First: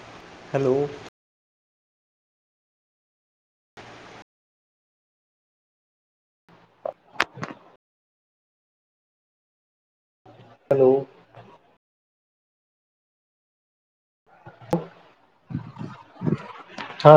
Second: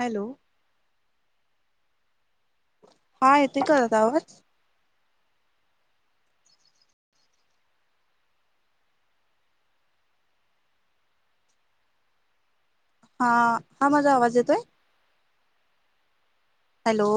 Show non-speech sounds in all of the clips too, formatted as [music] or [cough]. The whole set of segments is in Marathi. Hello hello. हा येते कळत आवाज. हॅलो. हा. हां माझा आवाज येतोय, हॅलो. हा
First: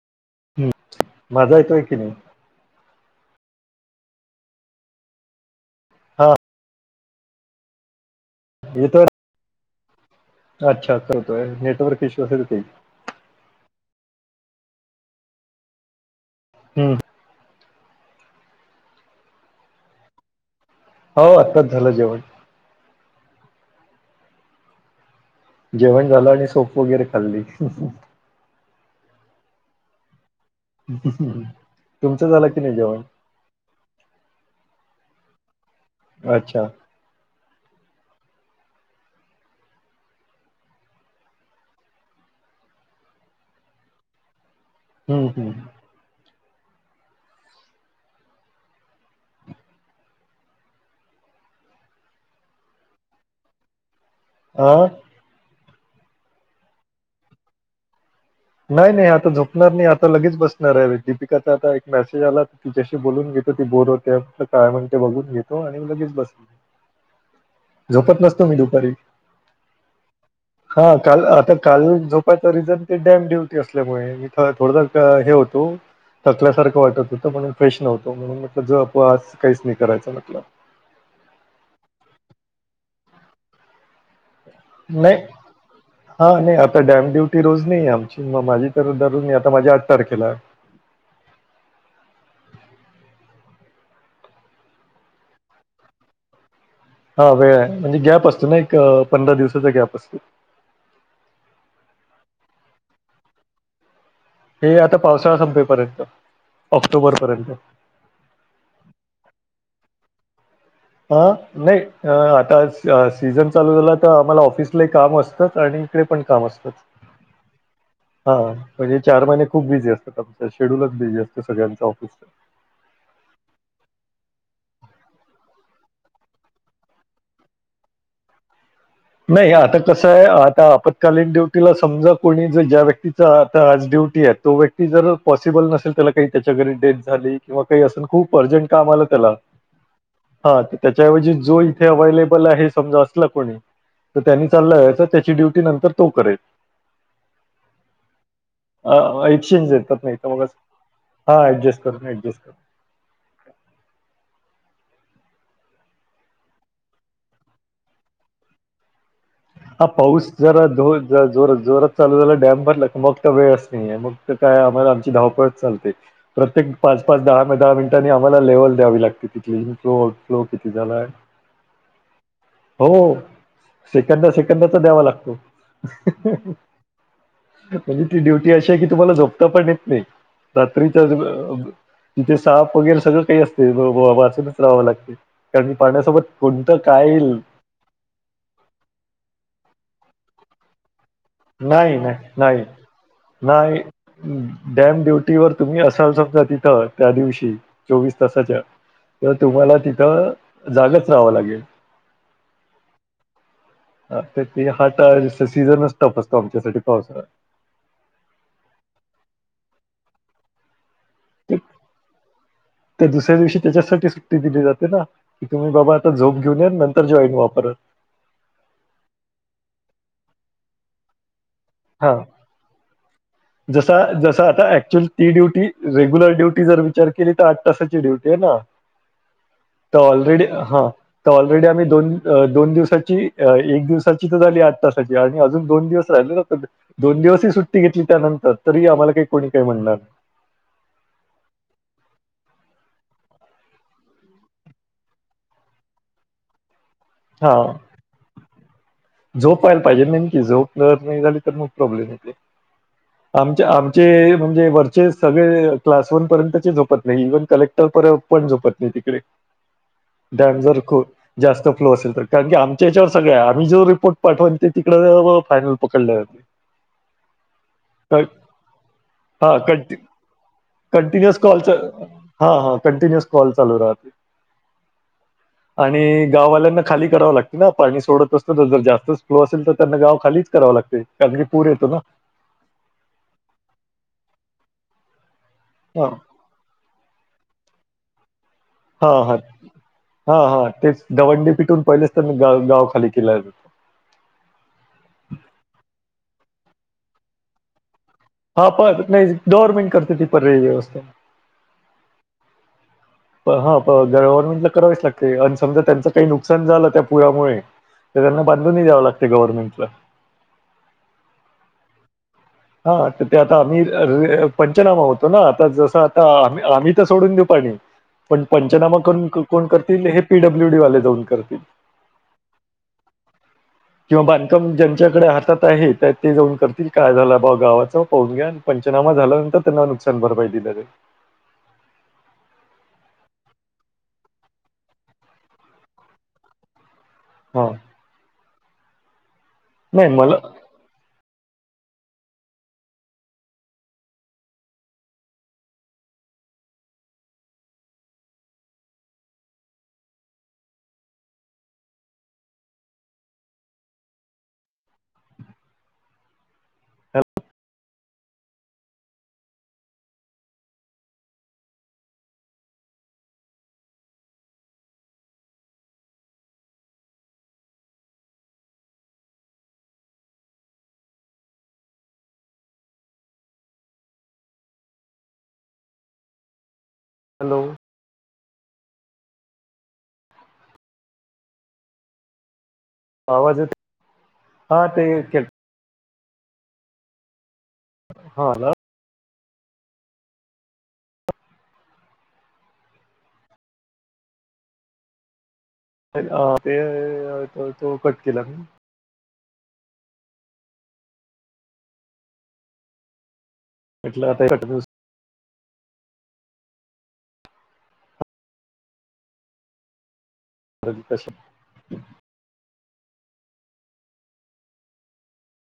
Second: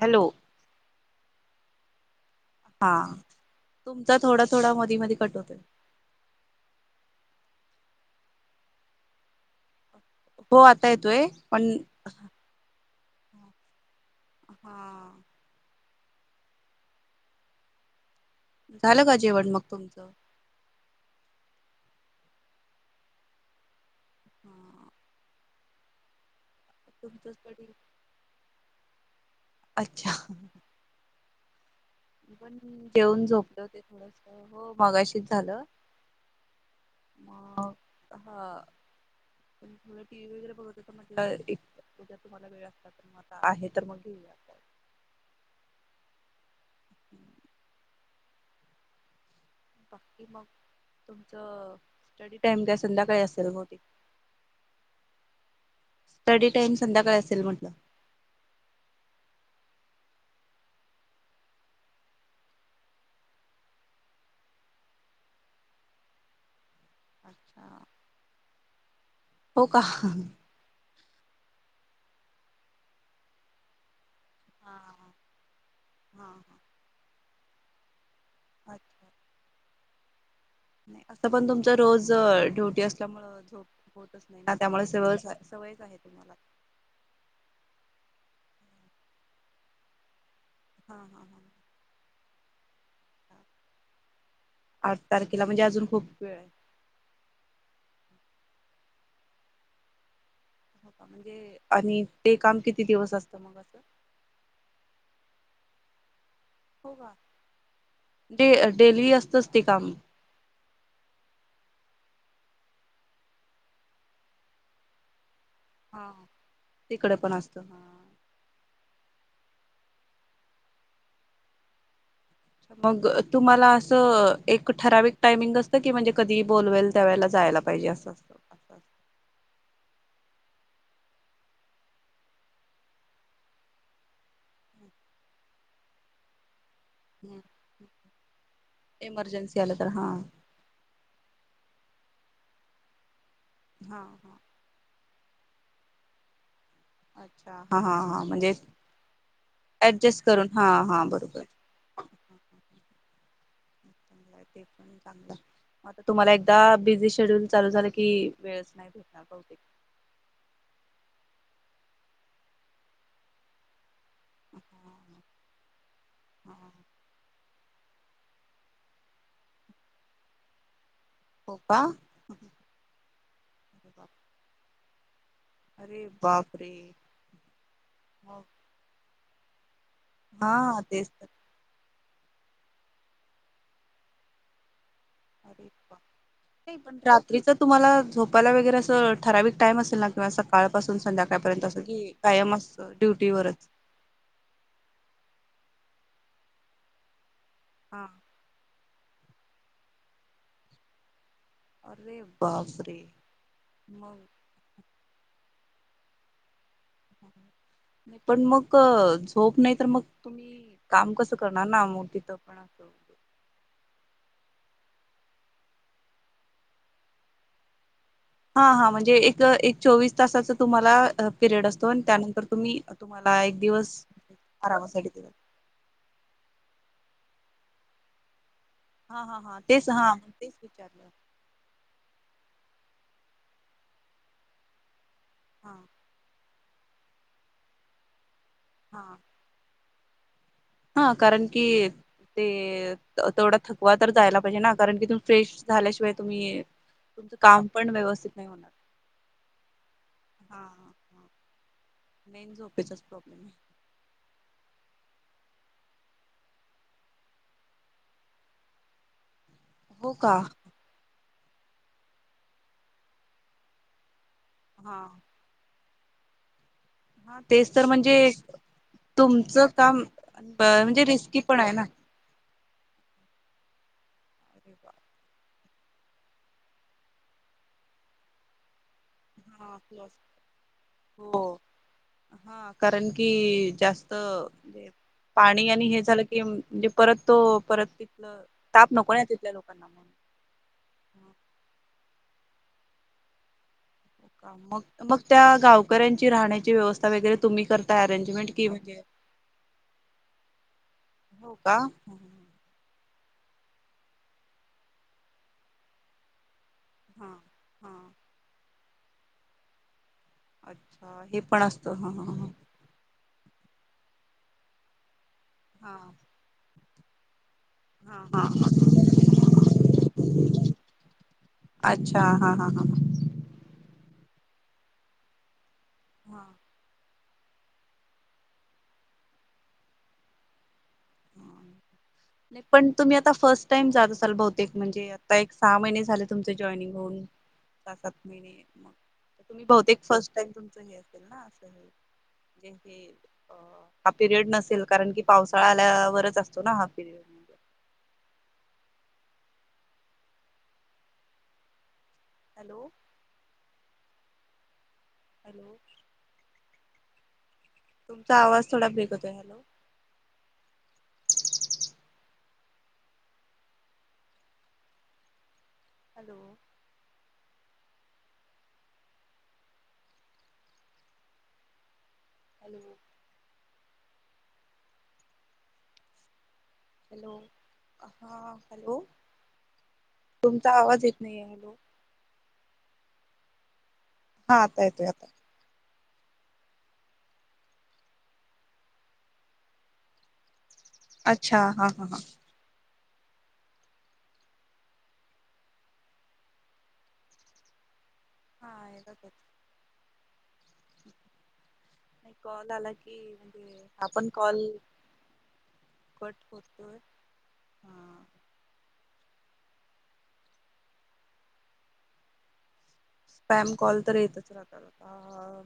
हॅलो. माजा येतोय की नाही. हा तुमचा थोडा थोडा मधी मधी कट होतोय. ह. हे तर हो आता अच्छा येतोय करतोय पण नेटवर्क इश्यू असेल ते. हा. हम्म. झालं का जेवण मग तुमचं. हो आत्ताच झालं जेवण. ह. जेवण झालं आणि सोप वगैरे खाल्ली. तुमच अच्छा. कस [unintelligible] मी पण जेऊन झोपले होते ते थोडस हो मगाशीच झालं. अच्छा. हां. टी व्ही वगैरे बघत होते म्हटलं उद्या तुम्हाला वेळ असतात तर मग आता आहे तर मग घेऊया असं. हम्म हम्म. ह् [inaudible] बाकी मग तुमचं स्टडी टाइम उद्या संध्याकाळी असेल बहुतेक. अ. स्टडी टाइम संध्याकाळ असेल म्हटलं. नाही नाही आता झोपणार नाही आता लगेच बसणारे दीपिकाचा आता एक मेसेज आला तुच्या्याशी बोलून घे ती बोर होते काय म्हणते बघून घेतो आणि लगेच बस अच्छा झोपत नसतो मी दुपारी. हो का? हा काल आता काल झोपायच रिझन ते डॅम ड्युटी असल्यामुळे. थोडंस हा हे होतो हा थकल्यासारखं वाटत होत म्हणून फ्रेश नव्हतो. म्हणून म्हटलं अच्छा झोपा आज काहीच नाही करायचं म्हटलं. असं पण तुमच रोज ड्युटी असल्यामु झोप होत अस नाही हा नाही आता डॅम ड्युटी रोज नाही आम माझी तर दररोज नाही आता माझी आठ तारखेला. हा हा हा आठ तारखेला म्हणजे अजून खूप वेळ आहे हा वेळ आहे म्हणजे गॅप असतो ना एक पंधरा दिवसाचा गॅप असतो हो का म्हणजे आणि ते काम किती दिवस असतं मग असं हे आता पावसाळा संपेपर्यंत हो का ऑक्टोबरपर्यंत. डे डेली असतच ते काम ह नाही आता सीझन चालू झाला तर आम्हाला ऑफिसला काम असत. आणि इकडे हा पण काम असतात तिकडे पण असतं हा म्हणजे चार महिने खूप बिझी असतात आमं शेड्यलच बिझी असत सगळ्यांं ऑफिस मग तुम्हाला असं एक ठराविक टायमिंग असतं की म्हणजे कधी बोलवेल त्यावेळेला जा जायला पाहिजे अस नाही आता कसं आहे आता आपत्कालीन ड्युटीला समजा कोणी जर ज्या व्यक्तीचा आता आज ड्युटी तो व्यक्ती जर पॉसिबल नसेल त्याला काही त्याच्या घरी डेथ झाली किंवा काही अस खूप अर्जंट काम आला त्याला एमर्जन्सी आलं तर हा हा त्याच्याऐवजी जो इथे अवेलेबल हे समजा अस कोणी हा तर हा त्यांनी चालला वच त्याची ड्युटी नंतर तो करेल. हा हा तेच की एक्सचेंज देतात नाही तर मगच हा ऍडजस्ट करून ऍडजस्ट करून चांगला आहे तुम्हाला एकदा बिझी शेडूल चालू झालं की हा पाऊस जरा जोात जोरात चालू झाला डॅम पटला मग तर वेळच नाहीये मग काय आम्हाला आमची धावपळच चालते हा प्रत्येक पाच पाच दहा ग दहा मिनटांनी आम्हाला लेवल द्यावी लागते तिथली फ्लो फ्लो किती झालाय. हो का सेकंद सेकंदाचा द्यावा लागतो. अरे बाप रे म्हणे ती मग ड्युटी अशी आहे की तुम्हाला झोपता पण य नाही हा रात्रीच्या तेच तर तिथे साप वगैरे सगळं काही असते वाचतच राहावं लागते. अरे कारण की पाण्यासोबत नाही कोणतं पण काय येईल रात्रीच तुम्हाला झोपायला वगैरे अस ठराविक टाईम असेल ना किंवा सकाळपून संध्याकाळ नाही नाही नाही ड्युटीवरच नाही डॅम ड्युटीवरर तुम्ही अस तिथं त्या दिवशी हा चोवीस तासाच्या तर तुम्हाला तिथं जागच राहावं लागेल. अरे बापरे मग ते हा सीझनच टप असतो आमच्यासाठी पावसाळा नाही पण मग झोप नाही तर मग तुम्ही काम कसं ते- करणार नाम तिथं पण अस त्या दुसऱ्या दिवशी त्याच्यासाठी सुट्टी दिली जाते ना की तुम्ही बाबा आता झोप घेऊन या नंतर जॉईन व्हा परत. हा हा म्हणजे एक एक चोवीस तासाच तुम्हाला पिरियड असतो आणि हा त्यानंतर तुम्ही तुम्हाला एक दिवस जसा जसा आता आराम ऍक्च्युअल करायचा. ती ड्युटी रेग्युलर ड्युटी जर विचार केली तर आठ तासाची डुटी आहे ना हा हा हा तेच तर हा ऑलरेडी तेच हा विचारलं ऑलरेडी आम्ही दोन दोन दिवस एक दिवसाची झाली आठ ताची अजून हा दोन दिवस राहिल ना. तर दोन दिवसही सुट्टी घेतली त्यानंतर तरी आम्हाला हा काही कोणी काही म्हणणार नाही. हा कारण की ते तेवढा थकवा तर जायला पाहिजे ना कारण कि तुम्ही फ्रेश झाल्याशिवाय तुम्ही तुमचं काम पण व्यवस्थित नाही हो झोपायला पाहिजे नेमकी झोपलं नाही हा झाली तर मक प्रॉब्लेम येते. मेन झोपेचाच प्रॉब्लेम आहे आमचे आमचे म्हणजे वरचे सगळे क्लास वन पर्यंतची झोपत नाही इव्हन कलेक्टर पण झोपत नाही तिकडे हो का डॅम जर खू जास्त फ्लो असेल तर कारण की आमच्या याच्यावर सगळे आम्ही जर रिपोर्ट पाठवण ते हा तिकडे फायनल पकडले जाते. हा तेच तर म्हणजे हा तुमचं कं काम म्हणजे कंटिन्युअस रिस्की पण कॉल आहे ना हा हा कंटिन्यू कॉल चालू राहते आणि गाववाल्यांना खाली कराव लागते ना पाणी सोडत अस तरर जास्त ो असेल तर हा त्यांना गाव खालीच करावं लागते कारण की हो पूर येतो ना हा कारण की जास्तणे पाणी आणि हे हा झालं की म्हणजे परत तो परत तिथलं ताप हा नको ना हा तिथल्या लोकांना मग हा हा तेच दवंडी पिटून पहिले गाव गाव खाली केला ्यस्था वगरे तु्ही कर हा प नाही गवर्नमेंट करते ती प र व्यवस्था हो का हा प गव्हर्नमेंट ला करावीच लागते आणि समज त्यांच काही नुकसान ण झालं त्या हा पुळमुळे हा तर त्यांना बांधूनही द्यावं लागते गव्हर्नमेंट अच्छा हे पण असतं ह ह हा तर ते आता आम्ही पंचनामा होतो ना आता जस हा आता आम्ही आम्ही तर सोडून देऊ प हा हा पण हा पंचनामा करून कोण करतील हे पीडब्ल्यूडी वाले जाऊन करतील अच्ा हा हा हा किंवा बांधकाम ज्यांच्याकडे हातात आहे ते हा जाऊन करतील काय झाला ब गावाचं पाहून घ्या आणि पंचनामा झाल्यानंतर त्यांना नुकसान भरपाई दिलं रे हा पण तुम्ही आता फर्स्ट टाइम जात असाल बहुतेक म्हणजे आता एक सहा महिने झाले तुमचे जॉईनिंग दोन हां, सहा सात महिने मग तुम्ही बहुतेक नाही फर्स्ट मला टाइम तुमचं हे ना अस े हा पिरियड नसेल कारण की पावसाळा आल्यावरच असतो ना हा त हॅलो हॅलो तुमचा आवाज थोडा बेगतोय हॅलो हॅलो अल हॅलो हा हॅलो तुमचा आवाज येत नाही आहे हॅलो आवाजच हा आतायतय आ हा ह अच्छा हा हा हा ते तो कट केला मी हा येतातच नाही कॉल आला की म्हणजे आपण म्हटलं आता कॉल कंटिन्यू कट कुत हा अ कश स्पॅम कॉल तर येतच राहतता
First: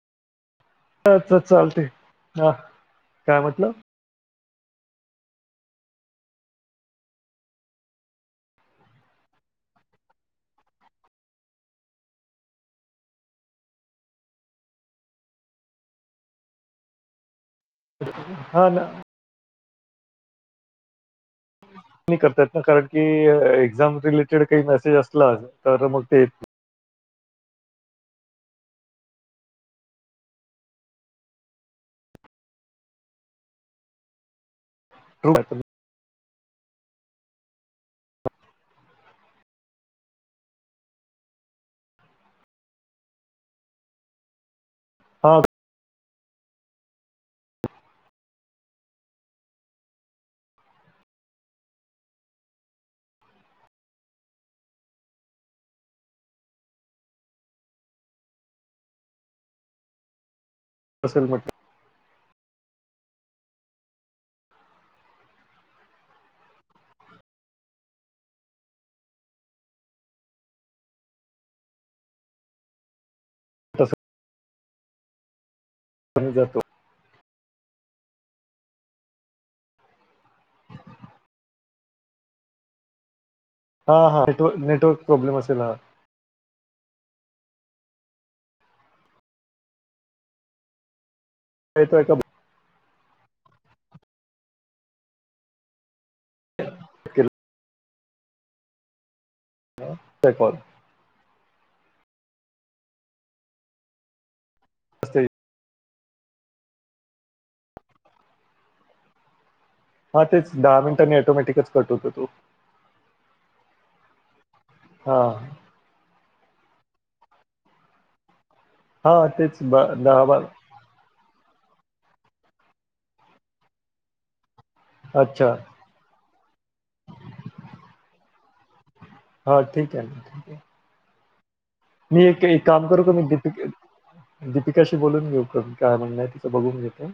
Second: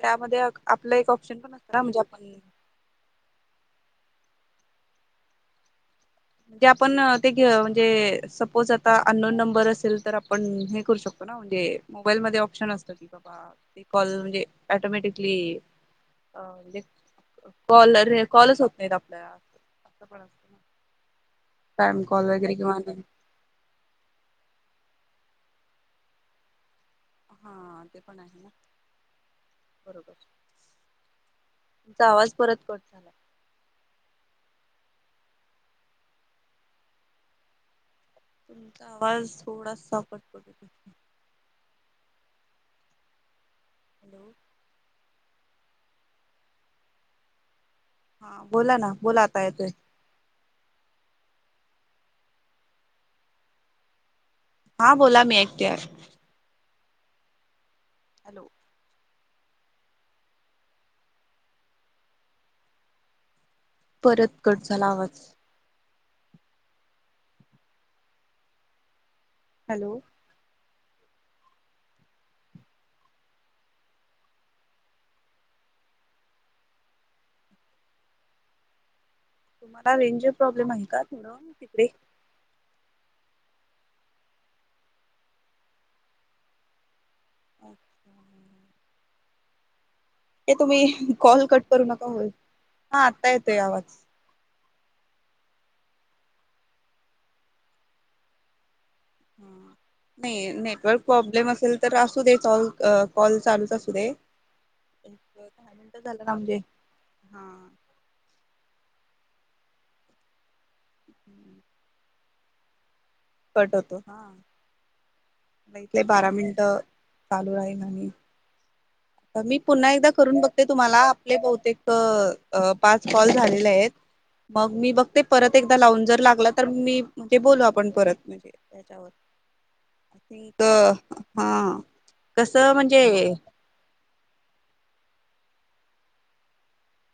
त्यामध्ये आपला एक हां, ऑप्शन तर पण असत ना चालते. म्हणजे आपण हां, काय म्हटलं? म्हणजे आपण ते घे म्हणजे सपोज आता अननोन नंबर असेल तर आपण हे करू शकतो म्हणजे मोबाईल म ऑप्शन असत की बाबा ते कॉल म्हणजे टोमॅटिकली अे कॉलर हे कॉलच हां होत ना. नाहीत आपल्या असं पण असत करताात ना कारण की एक्झाम रिलेटेड काही म अस तर मग ते येत हा ते पण आहे ना बरोबर तुमचा आवाज परत कट झाला [unintelligible] तुमचा आवाज थोडा सापट पडत तथे हॅलो हा हा बोला ना बोला आता येतोय. हा बोला मी ऐकते आहे. हॅलो बसेल म्हट परत कट झाला आवाज. हॅलो तसं म्ह जातो. तुम्हाला रेंजर प्रॉब्लेम आहे का? थोडं तिकडे. हा हा नेटव नेटवर्क प्रॉब्लेम असेल हा. अच्छा. ते तुम्ही कॉल कट करू येतो नका एका होई हा आता येतोय आवाज. [unintelligible] ह नाही कॉल नेटवर्क प्रॉब्लेम असेल तर असू दे चॉल कॉल चालूच असू दे. एक असते दहा मिनटं झालं ना म्हणजे हा. हा तेच दहा मिनिटांनी ऑटोमॅटिकच कट होतो तो. कट होतो हा हा इथले बारा मिन ट चालू राहील आणि हा मी तेच बा- पुन्हा एकदा दहा करून बारा बघते तुम्हाला आपले बहुतेक पाच फॉल झालेले आहेत. मग मी बघते अच्छा परत एकदा लावून जर लागला तर मी म्हणजे बोलू आपण परत म्हणजे त्याच्यावर. हो ठीक आहे ना आय ठीक हे. थिंक हा मी एक एक कसं काम करू क मी. म्हणजे दीपिकाशी बोलून घेऊ काय म्हणय तिचं बघून घेते.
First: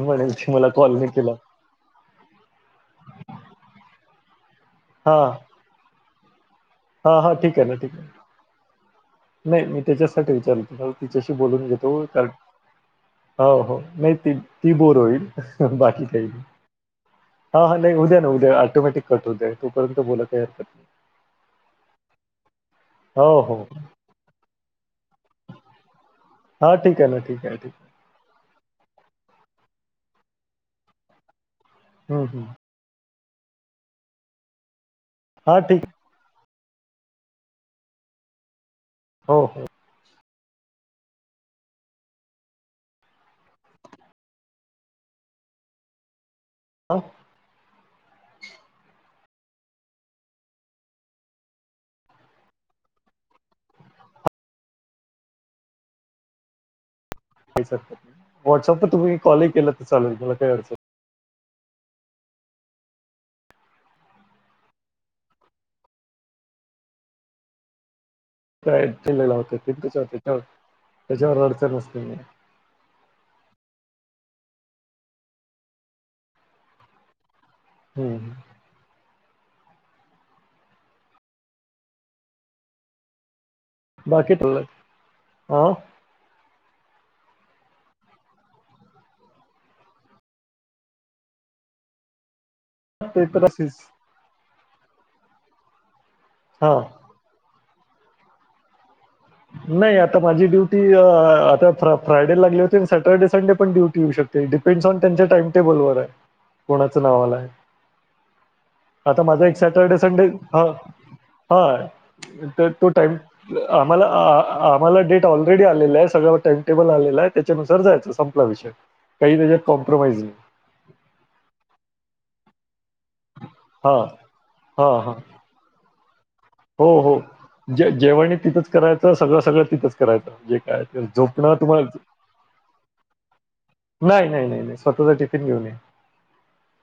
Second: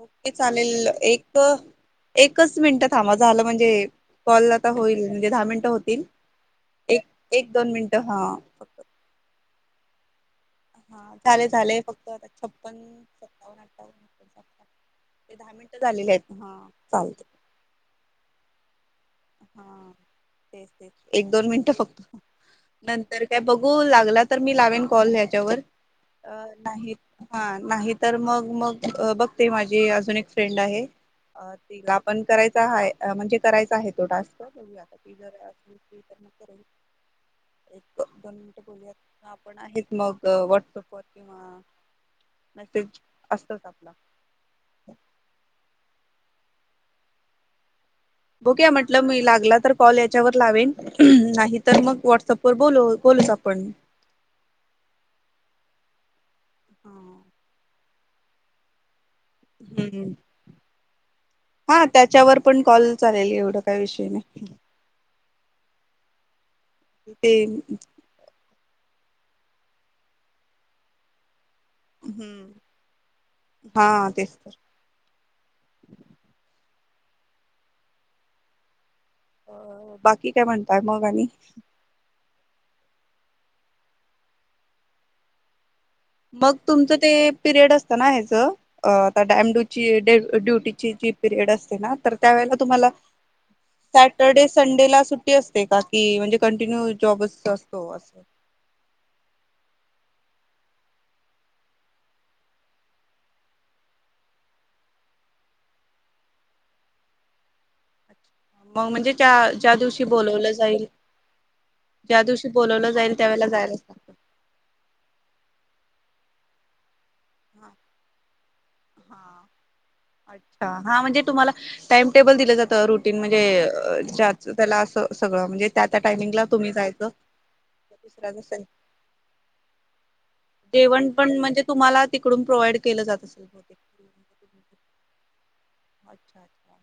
ओके चालेल एक एकच मिनिट थांबा झालं म्हणजे कॉल आता होईल हा म्हणजे दहा मिनिटं होतील. एक हा हा एक ठीक आहे दोन ना ठीक मिनिटं हा फक्त आहे नाही मी त्याच्यासाठी विचा ल तुला हा तिच्याशी झाले बोलून झाले घेतो फक्त कार आता छप्पन हो सत्तावन्न हो अठ्ठावन्न नाही त एकोणसाठ ती बोर होईल. ते दहा मिनटं बाकी झालेले आहेत काही नाही ह चालतं. हा हा नाही उद्या ना उद्या ऑटोमॅटिक कट होद्या तोपर्यंत बोलाय काही हरकत नाही. दो मिनटं फक्त नंतर काय हो हो बघू लागला तर मी लावेन कॉल ह्याच्यावर. अ हा नाही ठीक आहे ना ठीक हा आहे ठीक नाही तर मग मग बघते माझी अजून एक फ्रेंड आहे तिला आहे पण हम्म, हम्म. करायचा हाय. म्हणजे करायचा आहे तो टास्क बघूया ती जर हा असली ठीक तर. एक दोन मिनिटं बोलूयात आहे हो आपण हो आहेत मग. व्हॉट्सअपवर किंवा मेसेज असतच आपला. हं. बघुया म्हटलं मी लागला तर कॉल याच्यावर लावेन नाही तर मग व्हॉट्सअँपवर बोलु च आपण. हा. व्हॉट्सअप तुम्ही कॉलही केला तर चालेल मला काही अडचण हा त्याच्यावर पण कॉल चालेल एवढं काय विषय नाही. ते कालेला होत त्यावर त्याच्यावर अड हम्म हा तेच तर. हम्म. अ बाकी काय म्हणताय मग आणि? बाकी त हा. मग तुमचं ते पिरियड असतं ना ह्याचं आता डॅमडची ड्युटीची जी पिरियड. असतए ना, तर त्यावेळेला तुम्हाला ते तर असेच स्याटरडे संडे ला सुट्टी असते का? कि म्हणजे हा कंटिन्यू जॉबच असतो अस- नाही आता माझी ड्युटी आता फ्रायडे लागली होती आणि सॅटर्डे संडे पण ड्युटी येऊ शकते. डिपेंडस ऑन त्यांच्या टाइम टेबल वर आहे. कोणाच नाव आलंय. मग म्हणजे आता माझा ज्या एक ज्या सॅटरडे दिवशी संडे, बोलवलं हा. जाईल ह ज्या दिवशी तर तो बोलवलं टाईम जाईल त्यावेळेला जायलाच आम्हाला- लागतं आम्हाला डेट ऑलरेडी आलेला आहे. सगळं टाइम टेबल आलेल आहे. त्याच्यानुसार जायच संपला विषय. काही हा. त्याच्यात कॉम्प्रोमाइज नाही अच्छा हा, म्हणजे तुम्हाला टाइम टेबल दिलं जात- रुटीन हा म्हणजे- त्याला अस हा हा सगळं म्हणजे, त्या त्या टायमिंगला तुम्ही हो जायचं. हो जे जेवण दुसऱ्या तिथंच करायचं सगळं सगळं तिथंच करायचं. जे काय ते जेवण पण झोपणं म्हणजे तुम्हाला- तिकडून प्रोव्हाइड केलं जात असेल बहुतेक. नाही नाही नाही नाही स्वतःचा टिफिन- घेऊन या अच्छा अच्छा.